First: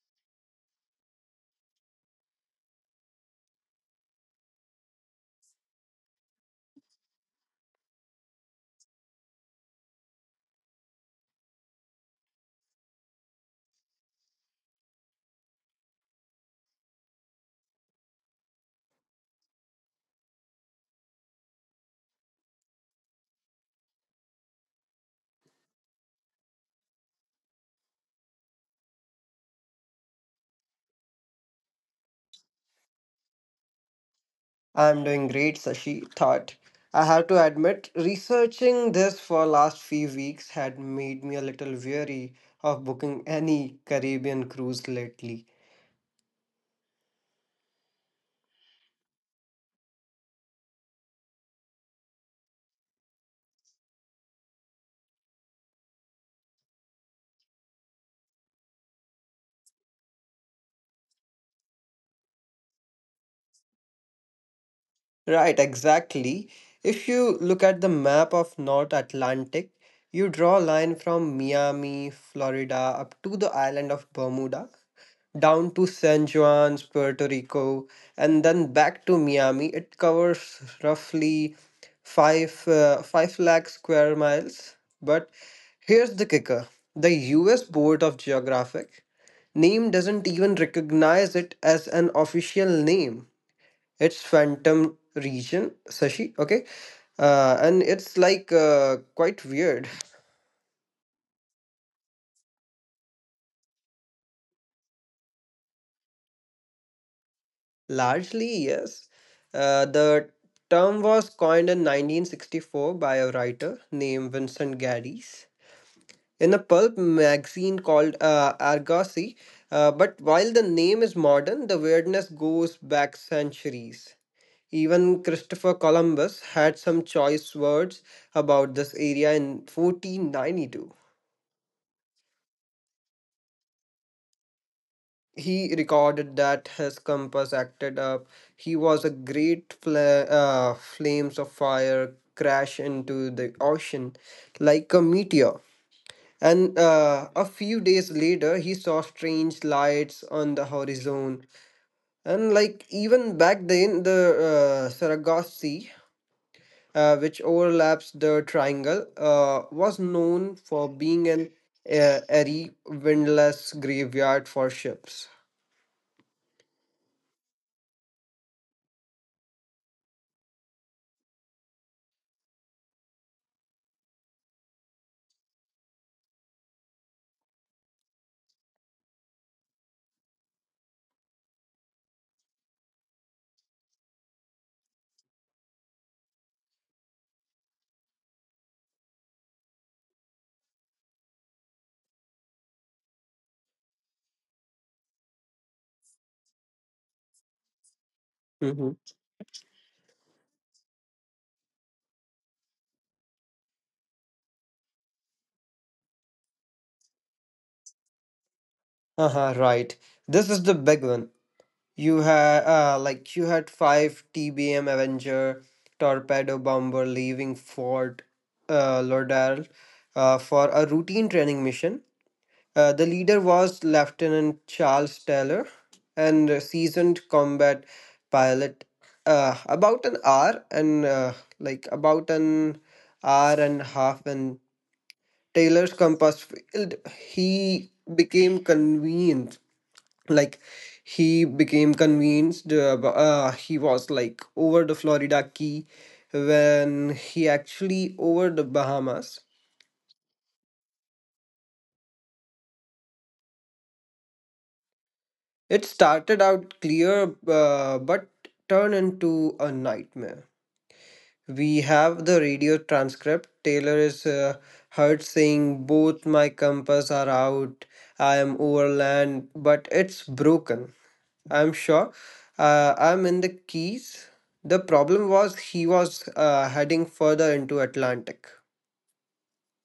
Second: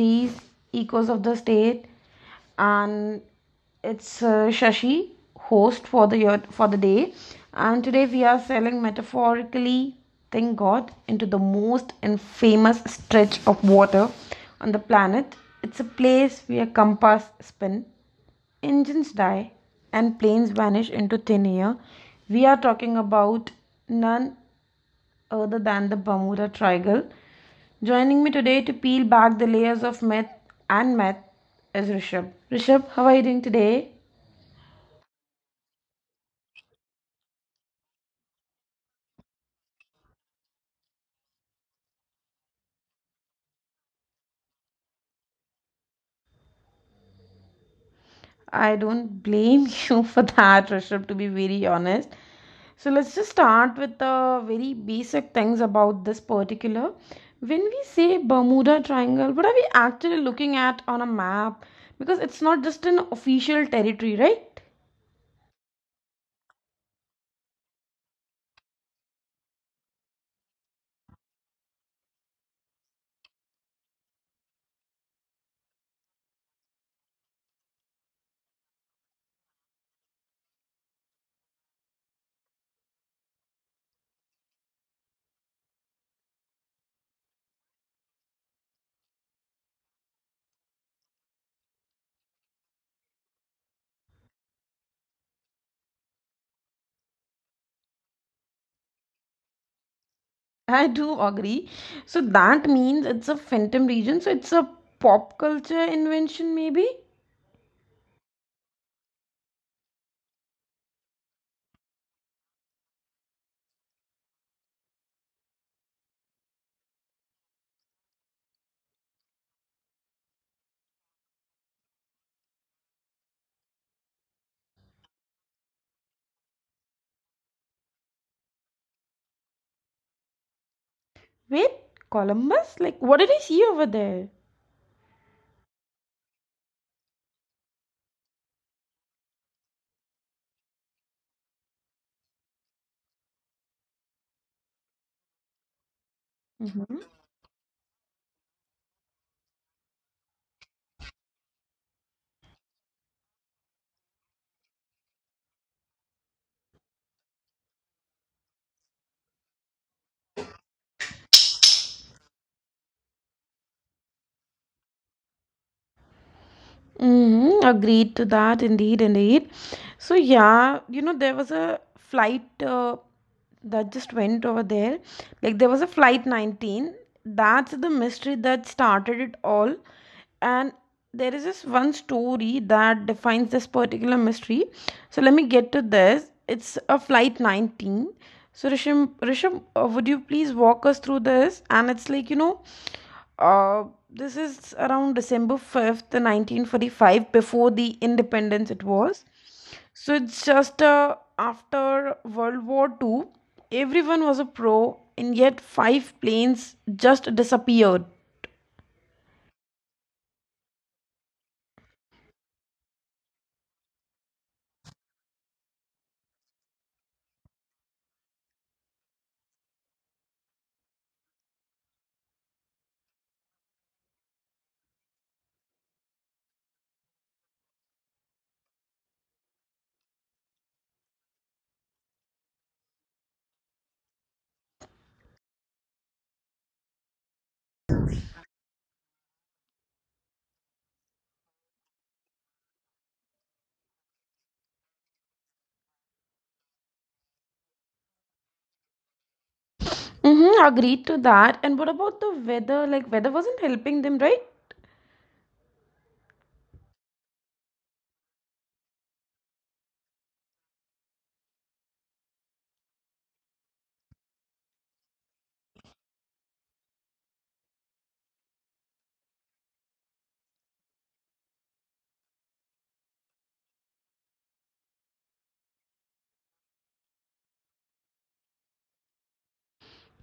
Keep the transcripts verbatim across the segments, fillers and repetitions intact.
series Echoes of the State, and it's uh, Shashi, host for the year for the day, and today we are sailing metaphorically, thank God, into the most infamous stretch of water on the planet. It's a place where compass spin, engines die, and planes vanish into thin air. We are talking about none other than the Bermuda Triangle. Joining me today to peel back the layers of myth and math is Rishabh. Rishabh, how are you doing today? I'm doing great, Sashi. Thought. I have to admit, researching this for last few weeks had made me a little weary of booking any Caribbean cruise lately. I don't blame you for that, Rishabh, to be very honest. So let's just start with the very basic things about this particular. When we say Bermuda Triangle, what are we actually looking at on a map? Because it's not just an official territory, right? Right, exactly. If you look at the map of North Atlantic, you draw a line from Miami, Florida, up to the island of Bermuda, down to San Juan's, Puerto Rico, and then back to Miami. It covers roughly five uh, five lakh square miles. But here's the kicker: the U S. Board of Geographic name doesn't even recognize it as an official name. It's Phantom Region, Sashi. Okay, uh, and it's like uh, quite weird. I do agree. So that means it's a phantom region. So it's a pop culture invention, maybe? Largely, yes. Uh, the term was coined in nineteen sixty-four by a writer named Vincent Gaddis in a pulp magazine called uh, Argosy. Uh, but while the name is modern, the weirdness goes back centuries. Even Christopher Columbus had some choice words about this area in fourteen ninety-two. Wait, Columbus? Like, what did I see over there? He recorded that his compass acted up. He was a great fla- uh, flames of fire crash into the ocean like a meteor. And Mhm. uh, a few days later, he saw strange lights on the horizon. And like even back then, the uh, Sargasso, Sea, uh, which overlaps the triangle, uh, was known for being an uh, airy, windless graveyard for ships. Mm-hmm. Agreed to that, indeed, indeed. So yeah, you know, there was a flight uh, that just went over there. Like there was a flight nineteen. That's the mystery that started it all. And there is this one story that defines this particular mystery. So let me get to this. It's a flight nineteen. So Risham, Risham, uh, would you please walk us through this? And it's like, you know, uh, this is around December fifth, nineteen forty-five, before the independence it Mm-hmm. was. So it's just uh, after World War Two, everyone was a pro, and yet five planes just disappeared. Uh-huh, right. This is the big one. You had uh, like you had five T B M Avenger torpedo bomber leaving Fort uh, Lauderdale uh, for a routine training mission. Uh, the leader was Lieutenant Charles Taylor, and a seasoned combat pilot. Uh, about an hour and uh, like about an hour and a half, and Taylor's compass field. He became convened like he became convinced uh, ab- uh, he was like over the florida key when he actually over the bahamas. Mm-hmm, agreed to that. And what about the weather? Like, weather wasn't helping them, right? It started out clear, uh, but turned into a nightmare. We have the radio transcript. Taylor is uh, heard saying both my compass are out, I am overland but it's broken, I'm sure. Uh, I'm in the Keys. The problem was he was uh, heading further into Atlantic.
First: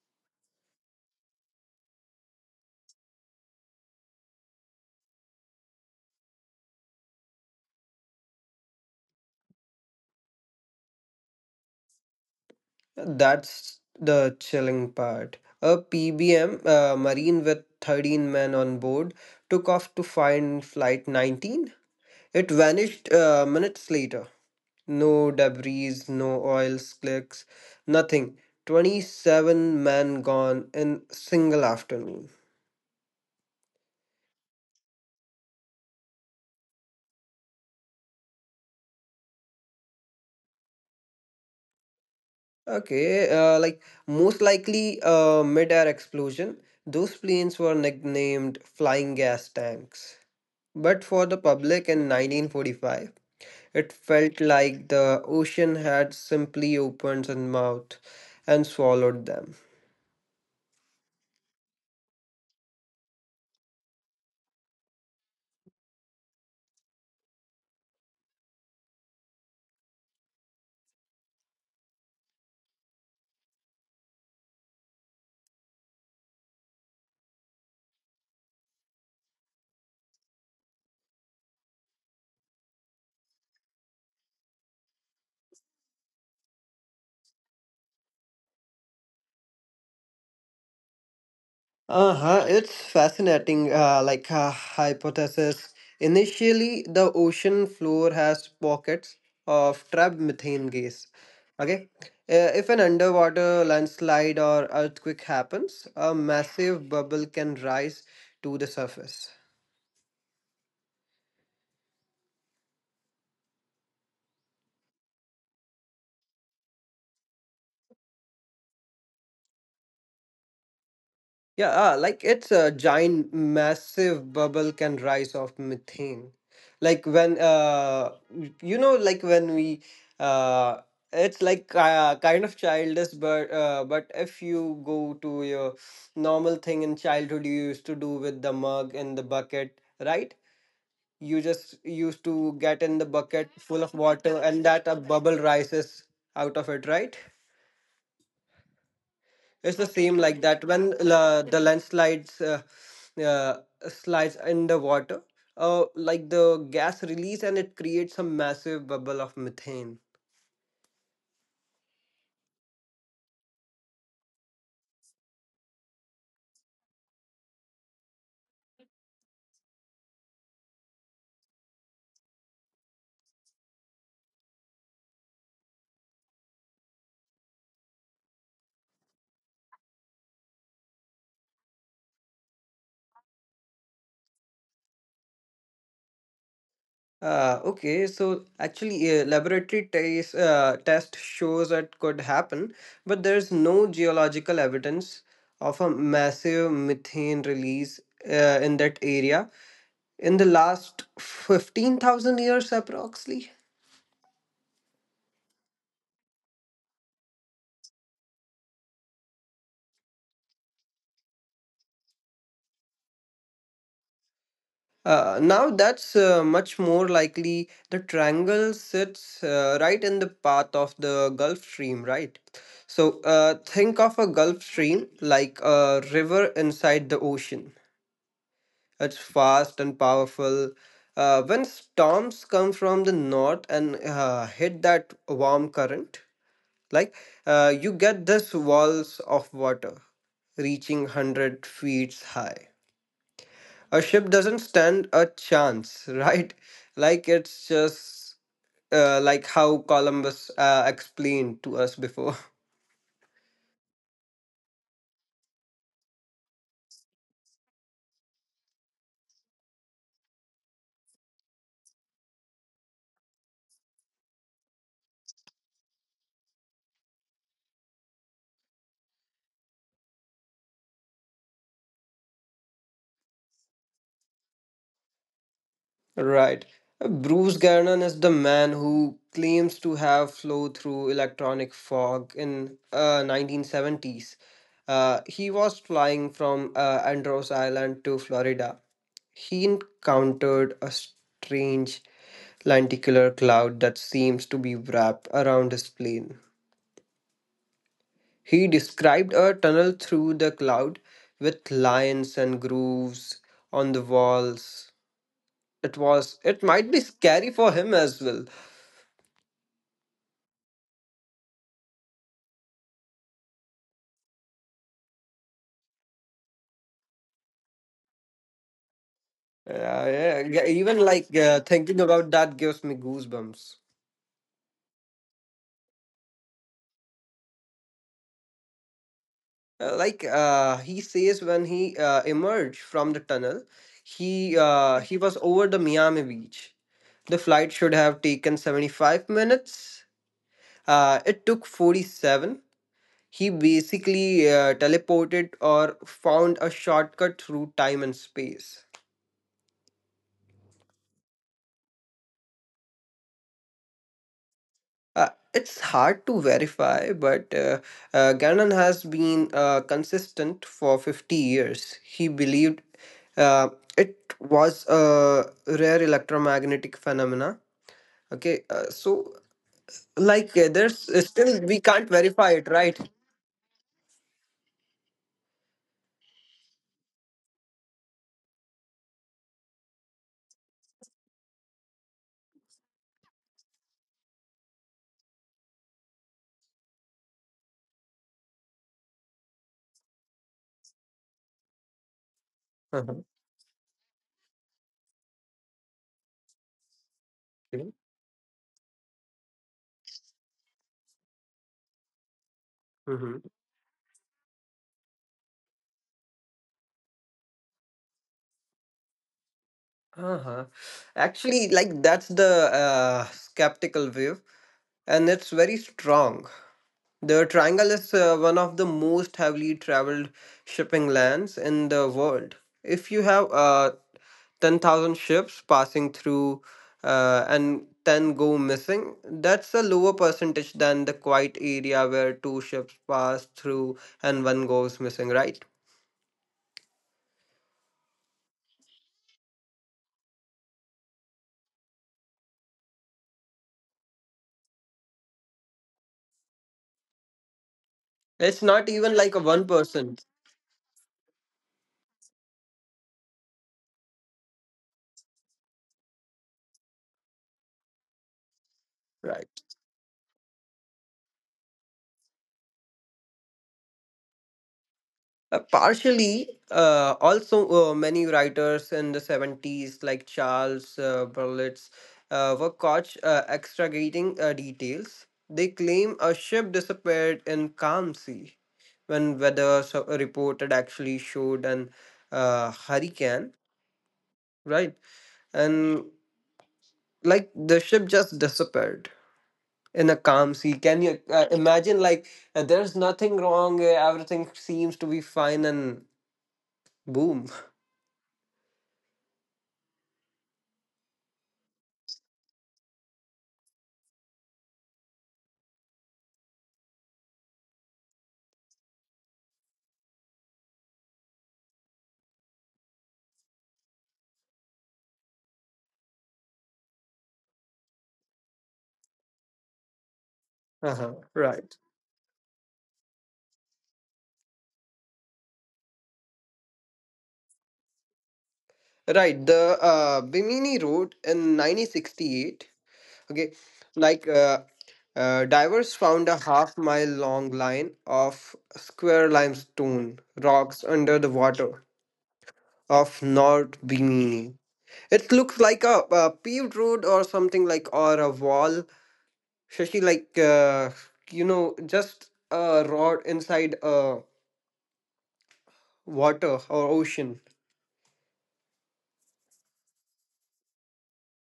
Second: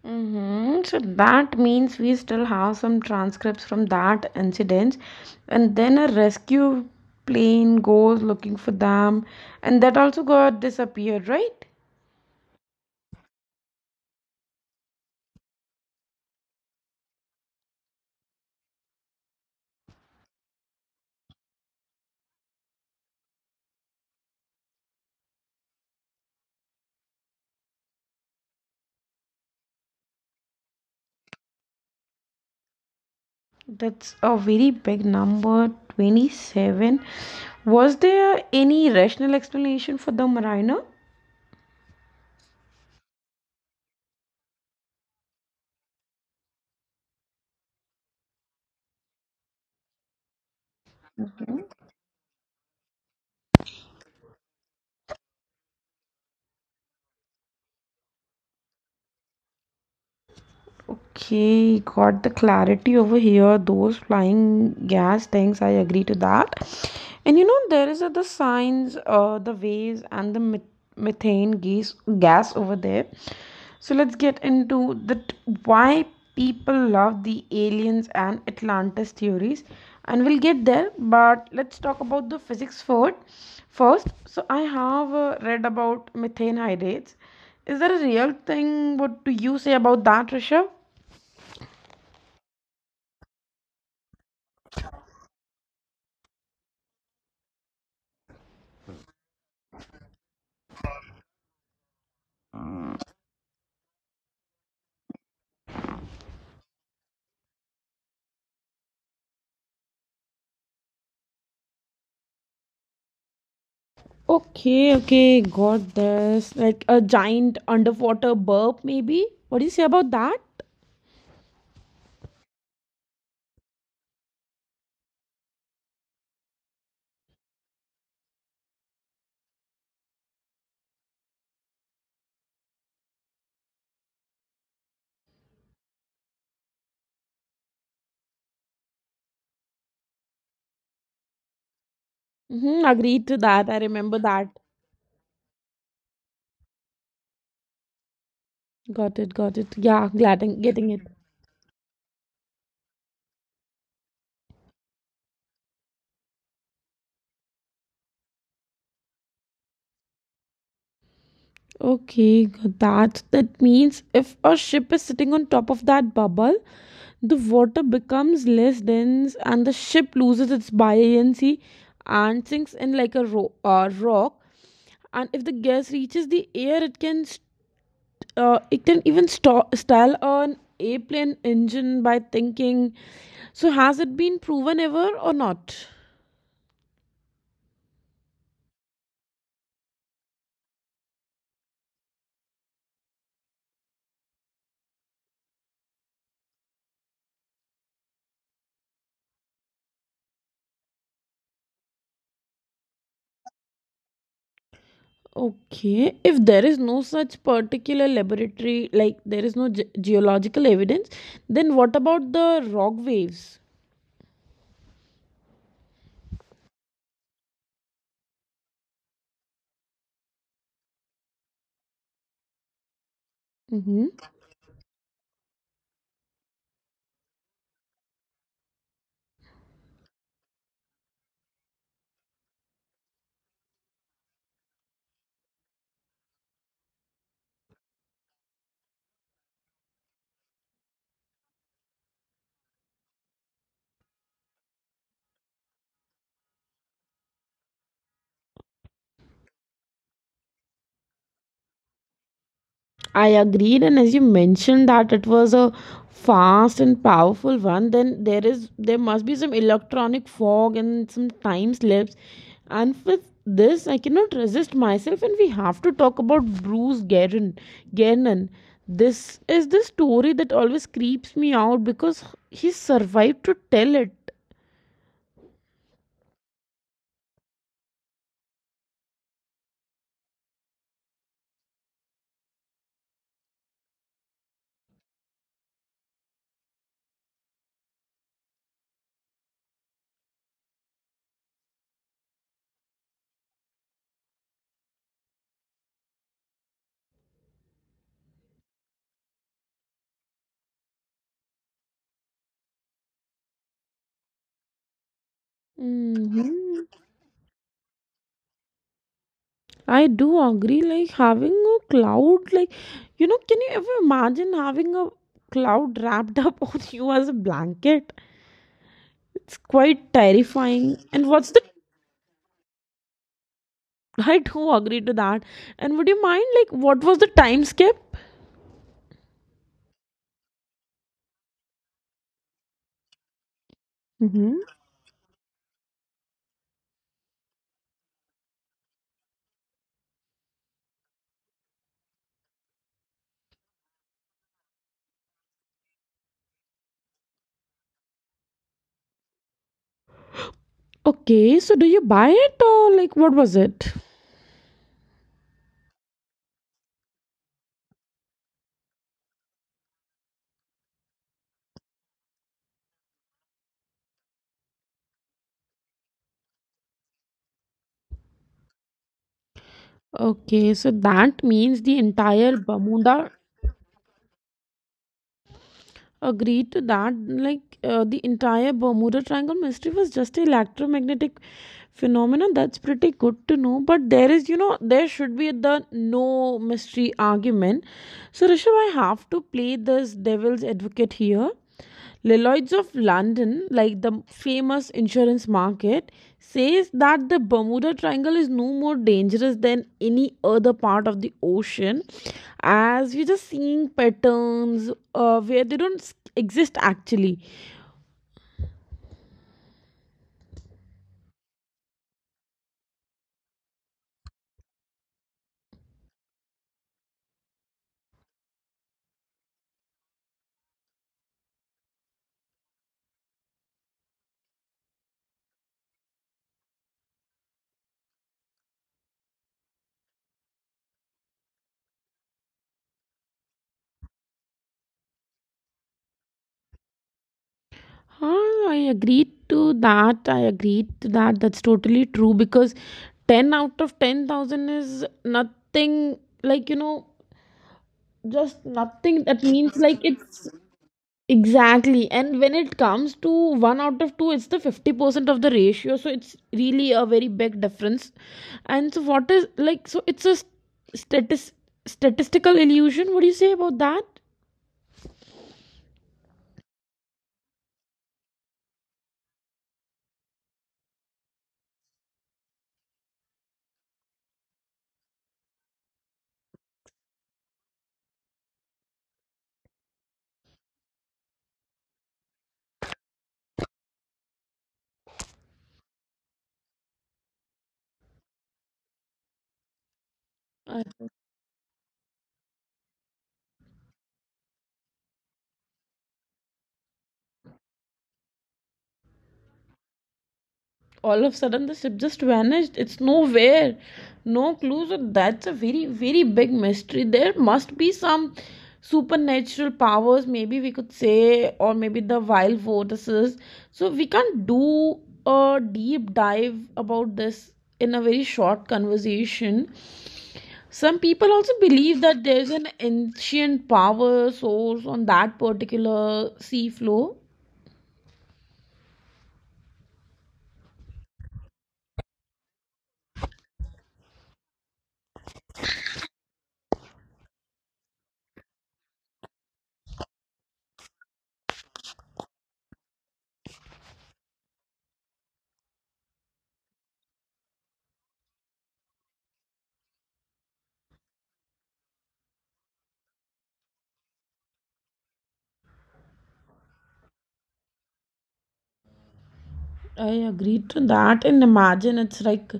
Mm-hmm. So that means we still have some transcripts from that incident, and then a rescue plane goes looking for them, and that also got disappeared, right? That's the chilling part. A P B M uh, Marine with thirteen men on board took off to find Flight nineteen. It vanished uh, minutes later. No debris, no oil slicks, nothing. twenty-seven men gone in single afternoon. That's a very big number, twenty-seven. Was there any rational explanation for the mariner? Okay, uh, like most likely uh, mid-air explosion. Those planes were nicknamed flying gas tanks. But for the public in nineteen forty-five, it felt like the ocean had simply opened its mouth and swallowed them. Okay, got the clarity over here. Those flying gas things, I agree to that. And you know, there is uh, the signs, uh, the waves, and the meth- methane gas gas over there. So let's get into that why people love the aliens and Atlantis theories, and we'll get there. But let's talk about the physics first. First, so I have uh, read about methane hydrates. Is that a real thing? What do you say about that, Rishabh? Uh-huh, it's fascinating, uh, like a hypothesis. Initially, the ocean floor has pockets of trapped methane gas. Okay, Uh, if an underwater landslide or earthquake happens, a massive bubble can rise to the surface. Okay, okay, got this. Like a giant underwater burp, maybe? What do you say about that? Yeah, ah, like it's a giant, massive bubble can rise of methane. Like when, uh, you know, like when we, uh, it's like uh, kind of childish, but uh, but if you go to your normal thing in childhood, you used to do with the mug and the bucket, right? You Mm-hmm, just agreed to used that. to I get in the remember that. bucket full of water, and that a bubble rises out of it, right? Got it, got it. Yeah, glad It's I'm the getting same it. like that when la the landslides uh, uh, slides in the water, uh, like the gas release and it creates a massive bubble of methane. Okay, got that. That means if a ship is sitting on top of that bubble, the water becomes less dense and the ship loses its buoyancy and sinks in like a ro- uh, rock. And if the gas reaches the air, it can uh, it can even sto- stall an airplane engine by thinking. So, has it been proven ever or not? Uh, okay, so actually, uh, laboratory test uh, test shows that could happen, but there's no geological evidence of a massive methane release uh, in that area in the last fifteen thousand years approximately. Okay, if there is no such particular laboratory, like there is no ge- geological evidence, then what about the rock waves? Uh, now that's uh, much more likely. The triangle sits uh, right in the path of the Gulf Stream, right? So Mhm. uh, think of a Gulf Stream like a river inside the ocean. It's fast and powerful. Uh, when storms come from the north and uh, hit that warm current, like uh, you get this walls of water reaching one hundred feet high. A ship doesn't stand a chance. Right, like it's just uh, like how columbus uh, explained to us before. I agreed, and as you mentioned that it was a fast and powerful one, then there is there must be some electronic fog and some time slips. And with this, I cannot resist myself, and we have to talk about Bruce Gannon. Gannon. This is the story that always creeps me out because he survived to tell it. Right, bruce gannon is the man who claims to have flown through electronic fog in uh, nineteen seventies. Uh, he was flying from uh, andros island to florida. He encountered a strange lenticular cloud that seems to be wrapped around his plane. He described a tunnel through the cloud with lines and grooves on the walls. It was it might be Mhm. scary for him as well. I do agree, like having a cloud, like, you know, can you ever imagine having a cloud wrapped up on you as a blanket? It's Uh, quite yeah, g- even terrifying. like And uh, what's the, thinking about that gives me goosebumps. I do agree to that. And would you mind, like, what was the time skip? Uh, like uh, he says when he uh, emerged from the tunnel, he Mm-hmm. uh, he was over the Miami beach. The flight should have taken seventy-five minutes. Uh, it took forty-seven. He basically uh, teleported or found a shortcut through time and space. Okay, so do you buy it or like what was it? Uh, it's hard to verify, but uh, uh, Ganon has been uh, consistent for fifty years. He believed uh, it was a rare electromagnetic phenomena. Okay, uh, so Okay, so like uh, that there's uh, means the still we entire can't verify it, Bermuda right? agreed to that like uh, the entire Bermuda Triangle mystery was just electromagnetic phenomenon. That's pretty good to know, but there is, you know, there should be the no mystery argument. So Rishabh, I have to play this devil's advocate here. Lloyds of London, Uh-huh. like the famous insurance market, says that the Bermuda Triangle is Okay. no more dangerous than any other part of the ocean, as we're just seeing Mm-hmm. patterns uh, where they don't s- exist actually. Uh-huh. Actually, like that's the uh, skeptical view. And it's very strong. The triangle is uh, one of the most heavily traveled shipping lands in the world. If you have uh, ten thousand ships passing through uh, and ten go missing, that's a lower percentage than the quiet area where two ships pass through and one goes missing, right? Ah, I agreed to that. I agreed to that. That's totally true because ten out of ten thousand is nothing, like you know, just nothing. It's That not means even like like a it's... one percent, Exactly. And when it comes to one out of two, it's the fifty percent of the ratio. So it's really a very big difference. And so, what is like, so right? it's a statis- statistical illusion. What do you say about that? Uh, partially, uh, also uh, many writers in the seventies, like Charles uh, Berlitz, uh, were caught uh, extragating uh, details. They claim a ship disappeared in calm sea when weather so- uh, reported actually showed an uh, hurricane, right? And like the ship just disappeared in a calm sea. Can you uh, imagine? Like uh, there's nothing wrong. Uh, everything seems to be fine, and boom. All of a sudden the ship just vanished. It's nowhere, no clues. So that's a very, very big mystery. There must be some supernatural powers, maybe we could say, or maybe the wild vortices. So we can't do a deep dive about this in a very short conversation. Some people also believe that there's an Uh-huh. Right. ancient power source on that particular sea floor. Right, the uh, Bimini Road in nineteen sixty-eight. Okay, like uh, uh, divers found a half mile long line of square limestone rocks under the water of North Bimini. It looks like a, a paved road or something like or a wall. Shashi, like uh, you know, just a rod inside a water or ocean. I agree to that. And imagine it's like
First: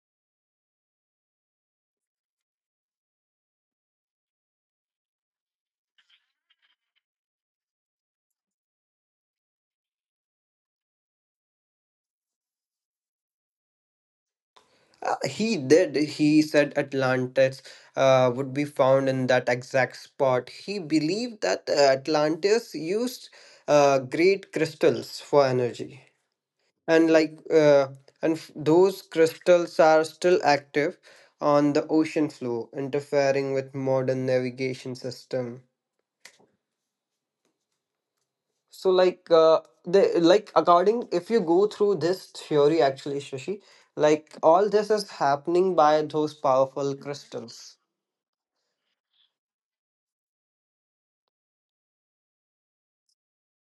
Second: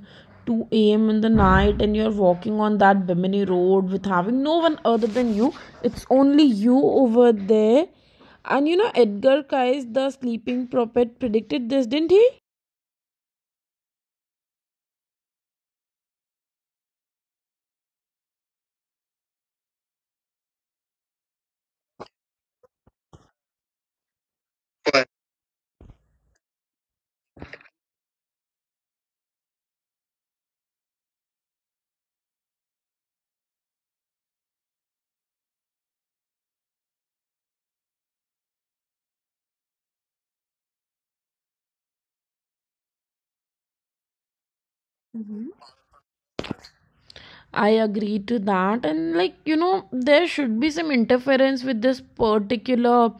two a m in the night and you're walking on that Bimini road with having no one other than you. It's only you over there. And you know, Edgar Cayce, the sleeping prophet, predicted this, didn't he? Uh, he did. He said Atlantis uh, would be found in that exact spot. He believed that uh, Atlantis used uh, great crystals for energy, and like uh, and f- those crystals are still active on the ocean floor, interfering with modern navigation system. So like uh, the like according if you go through this theory actually, Shashi, like all this is happening by Mhm. those powerful crystals. I agree to that. And, like, you know, there should be some interference with this particular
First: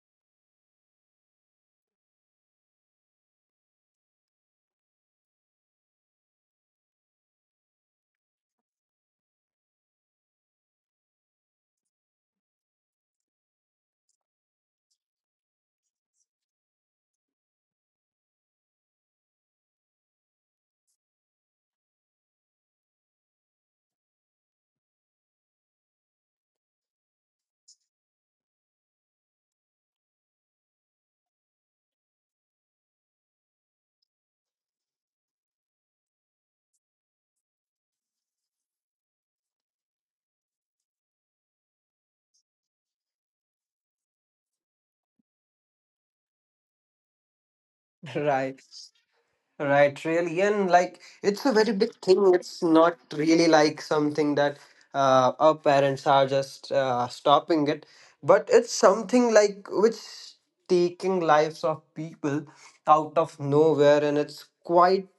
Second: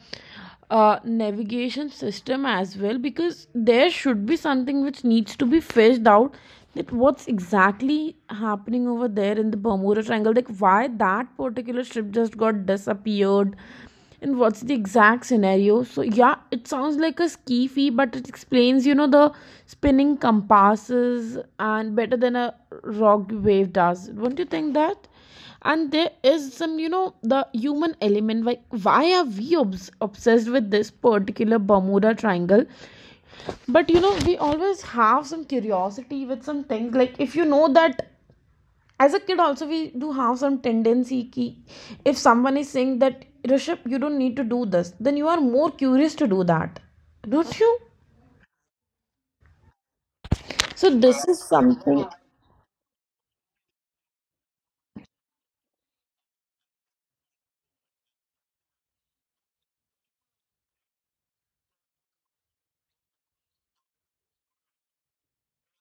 uh, navigation system as well because there should be something which needs to be fished out, that what's exactly happening over there in the Bermuda Triangle. Like, why that particular ship just got disappeared and what's the exact scenario? So yeah, it sounds like a ski fee, but it explains, you know, the spinning compasses and better than a rock wave does. Don't you think that? And there is some, you know, the human element. Like, why are we obs- obsessed with this particular Bermuda Triangle? But you know, we always have some curiosity with some things. Like, if you know that, as a kid also, we do have some tendency ki, if someone is saying that, Rishabh, you don't need to do this, then you are more curious to do that, don't you? Right, right, So really. this And is... like, it's a very big thing. It's not really like something that uh, our parents are just uh, stopping it, but it's something like which taking lives of people out of nowhere. And it's quite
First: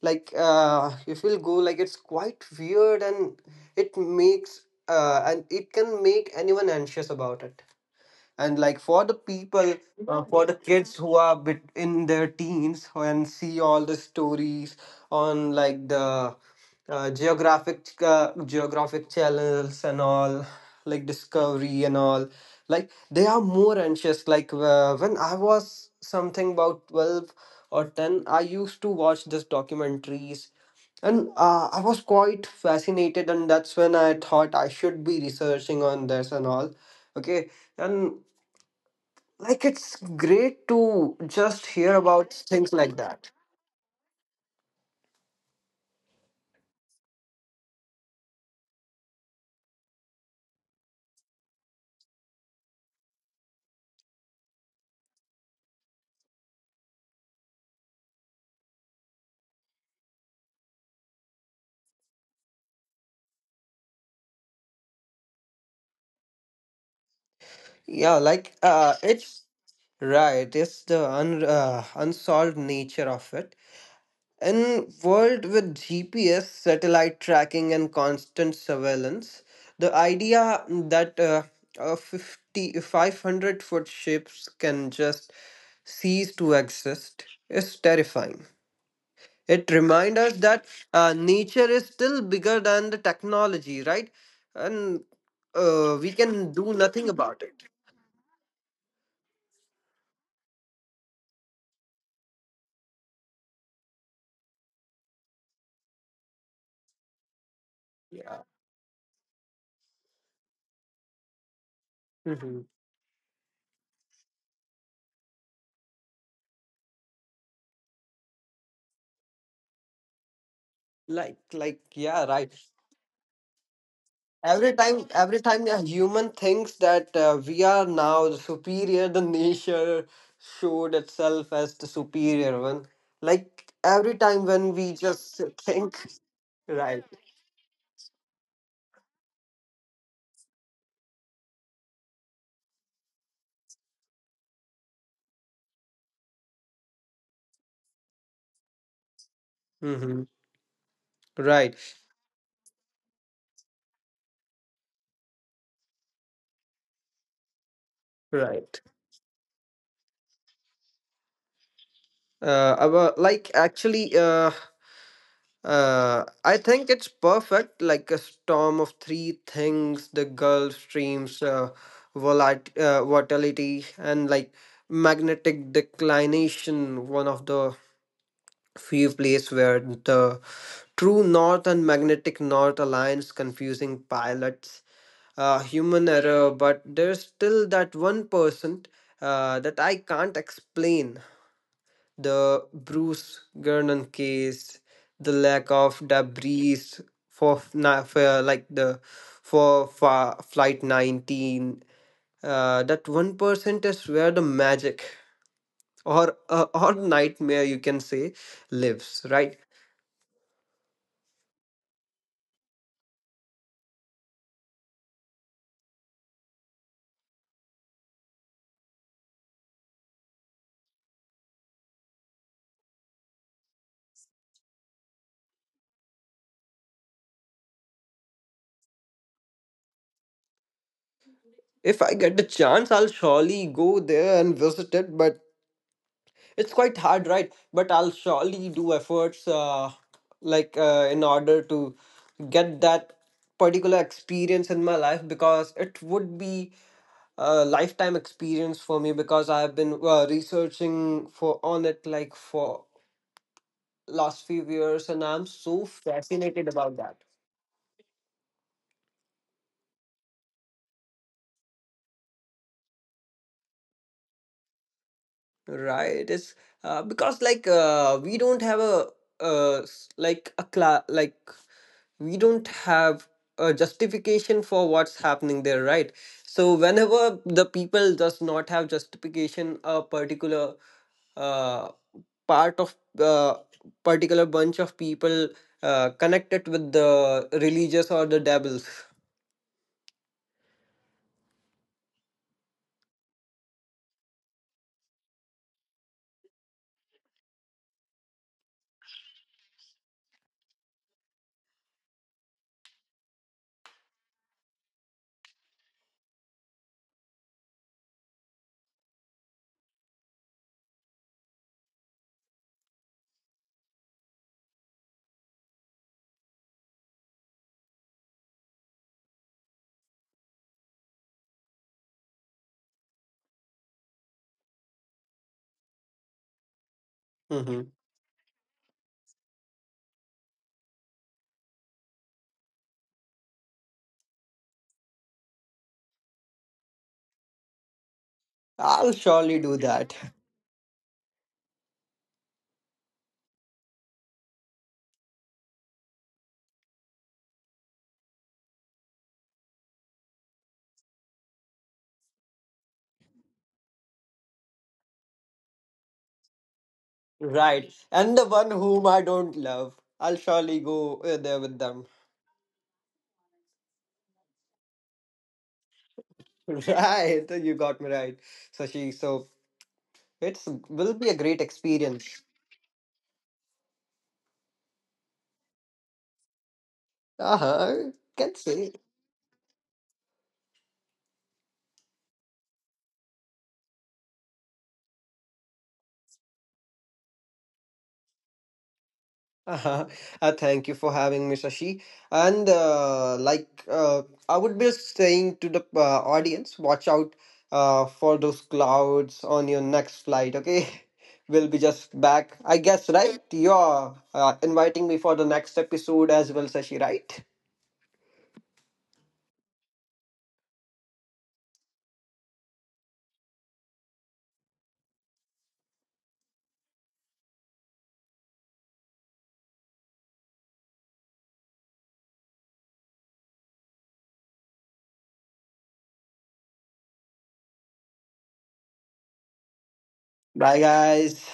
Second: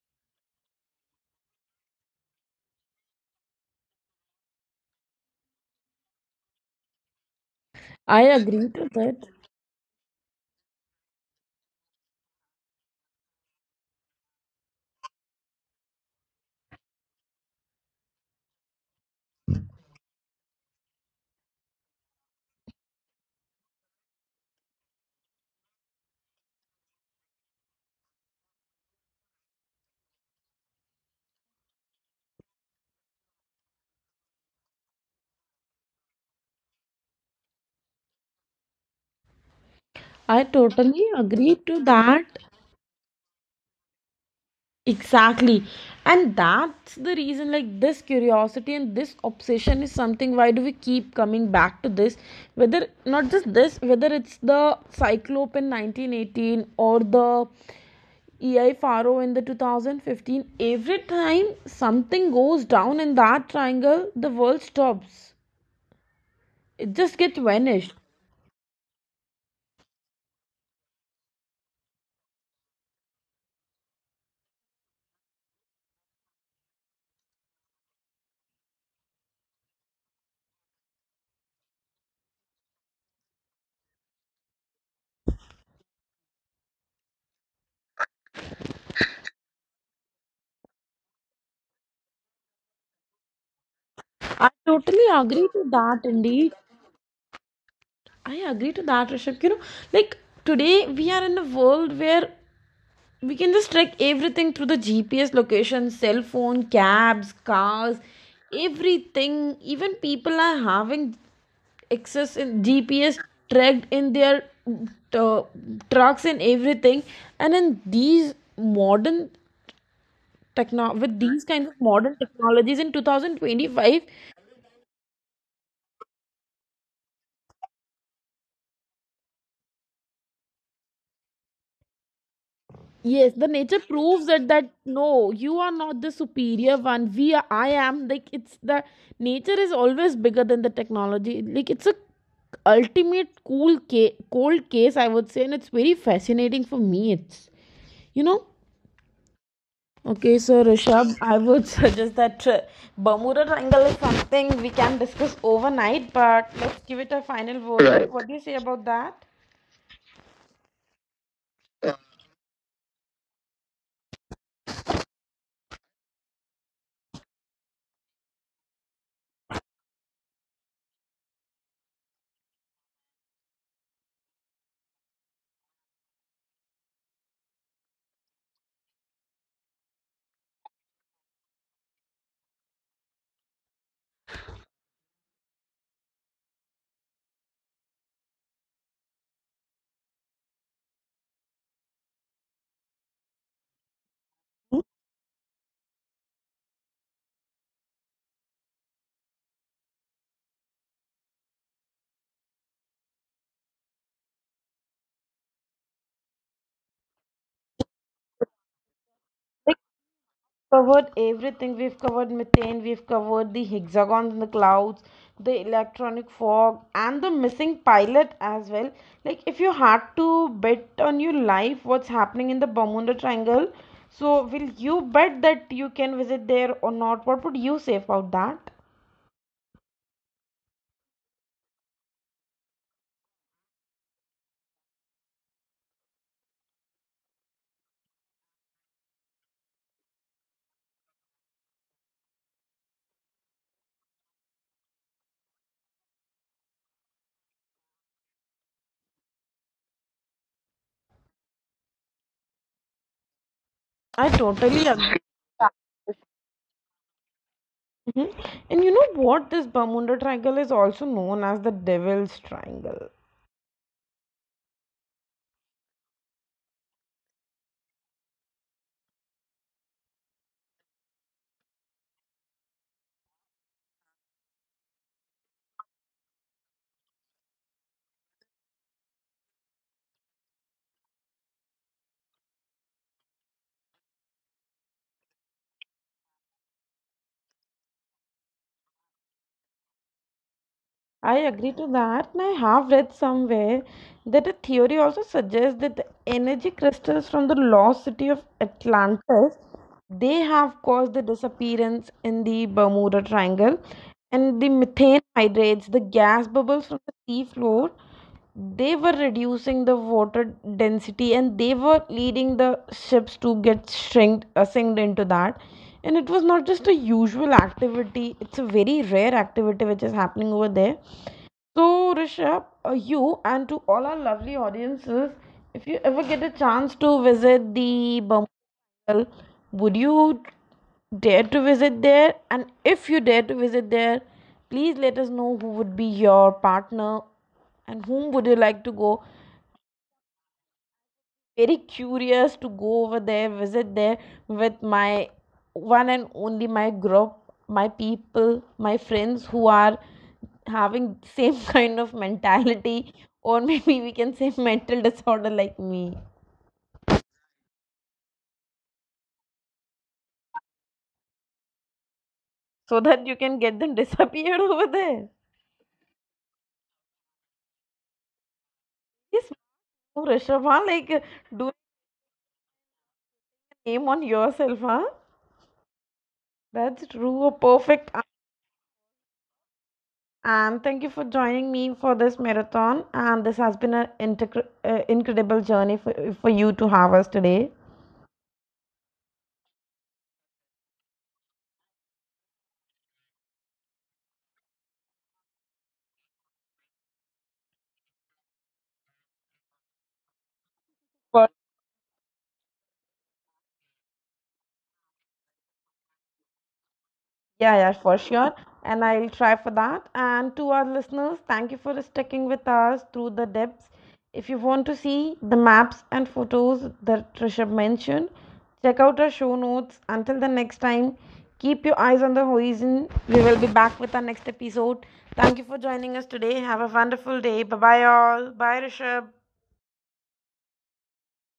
like, uh, if you'll go, like, it's quite weird and it makes, uh, and it can make anyone anxious about it I and like agree for the to that. people uh, for the kids who are bit in their teens and see all the stories on like the uh, geographic uh, geographic channels and all like discovery and all like they are more anxious like uh, when I was something about twelve or ten I used to watch these documentaries and uh, I was quite fascinated and that's when I thought I should be researching on this and all, okay. And like it's I great totally to agree just to hear about that. things like that. Exactly. And that's the reason, like, this curiosity and this obsession is something. Why do we keep coming back to this? Whether not just this, whether it's the Cyclope in nineteen eighteen or the E I Faro in the two thousand fifteen, every time something goes down in that triangle, the world stops. It just gets Yeah vanished. like uh it's Right, it's the un- uh, unsolved nature of it in world with gps satellite tracking and constant surveillance. The idea that uh, a fifty five hundred foot ships can just cease to exist is terrifying. It reminds us that uh, nature is still bigger than the technology, right? I And totally uh, agree we to can that, do indeed. nothing about it. I agree to that, Rishabh. You know, like today we are in a world where we can just track everything through the G P S location, cell phone, cabs, cars, Yeah. everything. Even people are having Mhm. access in G P S tracked in their uh, trucks and everything, and in these modern techno, Like, with like, these kinds of yeah, right. modern technologies in two thousand twenty-five. Every time, every time a human thinks that uh, we are now the superior, the nature showed itself as the superior one. Yes, Like the nature every time proves when it we that just no, you are think, not the right? superior one. We are, I am. Like it's the... nature is always bigger than the technology. Like it's a ultimate cool case, cold case, I would say, and it's very fascinating for me. It's, you know. Mm-hmm. Okay, so Right. Rishabh, I would suggest that uh, Bermuda Triangle is something we can discuss overnight, but let's give it a final vote. Right. Right. What do you say about that? Uh, about, like actually, uh, Uh, I think it's perfect, like a storm of three things: the Gulf Stream's uh, volat- uh, volatility and like magnetic declination. One of the few places where the true north and magnetic north alliance confusing pilots. Uh, human error, but there's still that one person uh, that I can't explain. The Bruce Gernon case, the lack of debris for, f- na- for like the for, fa flight nineteen, uh, that one percent is where the magic or uh, or nightmare you can say lives, right? Covered everything. We've covered methane, we've covered the hexagons in the clouds, the electronic fog, and the missing pilot as well. Like, if you had to bet on your life what's happening in the Bermuda Triangle, so will you bet that you can visit there or not? What would you say about that? If I get the chance, I'll surely go there and visit it. But it's quite hard, right, but I'll surely do efforts, uh, like uh, in order to get that particular experience in my life, because it would be a lifetime experience for me because I have been uh, researching for on it like for last few I years and I'm totally so agree. fascinated about that. Mhm. And you know what? This Bermuda Triangle is also known as the Devil's Triangle. Right it's uh, because like uh, we don't have a uh, s- like a class like we don't have a justification for what's happening there, right? So whenever the people does not have justification a particular, uh, part of uh, particular bunch of people uh, connected with the religious or the devils. I agree to that, and I have read somewhere that a theory also suggests that the energy crystals from the lost city of Atlantis, they have caused the disappearance in the Bermuda Triangle, and the methane hydrates, the gas bubbles from the sea floor, they were reducing the water density and they were leading the ships to get shrinked, uh, sinked into that. And it was not just a usual activity, it's a very rare activity which is happening over there. So, Rishabh, uh, you and to all our lovely audiences, if you ever get a chance to visit Mhm. the Bumble, would you dare to visit there? And if you dare to visit there, please let us know who would be your partner and whom would you like to I'll go. surely do that. Very curious to go over there, visit there with my one and only my group, my people, my friends who are having same kind of mentality or maybe we can say mental disorder like me, Right. And the one whom I don't love, I'll surely go uh, there with them. so that you can get them disappeared over there. Right. You got me right, Sashi. So Yes. it's Wow, will Rishabh, be huh? a Like, great do experience. a name on yourself, huh? That's true, a Uh-huh. perfect... Can say. And thank you for joining me for this marathon. And this has been an integr- uh, incredible journey for, for you to have us today. Uh-huh. Uh, thank you for having me, Sashi. And uh, like uh, I would be saying to the uh, audience, watch out uh, for those clouds on your next flight, okay? We'll be For, just back. I guess, right? You're uh, inviting me for the next episode as well, Sashi, right? yeah, yeah, for sure. And I'll try for that. And to our listeners, thank you for sticking with us through the depths. If you want to see the maps and photos that Trisha mentioned, check out our show notes. Until the next time, keep your eyes on the horizon. We will be back with our next episode. Thank you for joining us today. Have a wonderful day. Bye bye, all. Bye, Rishabh. Bye, guys.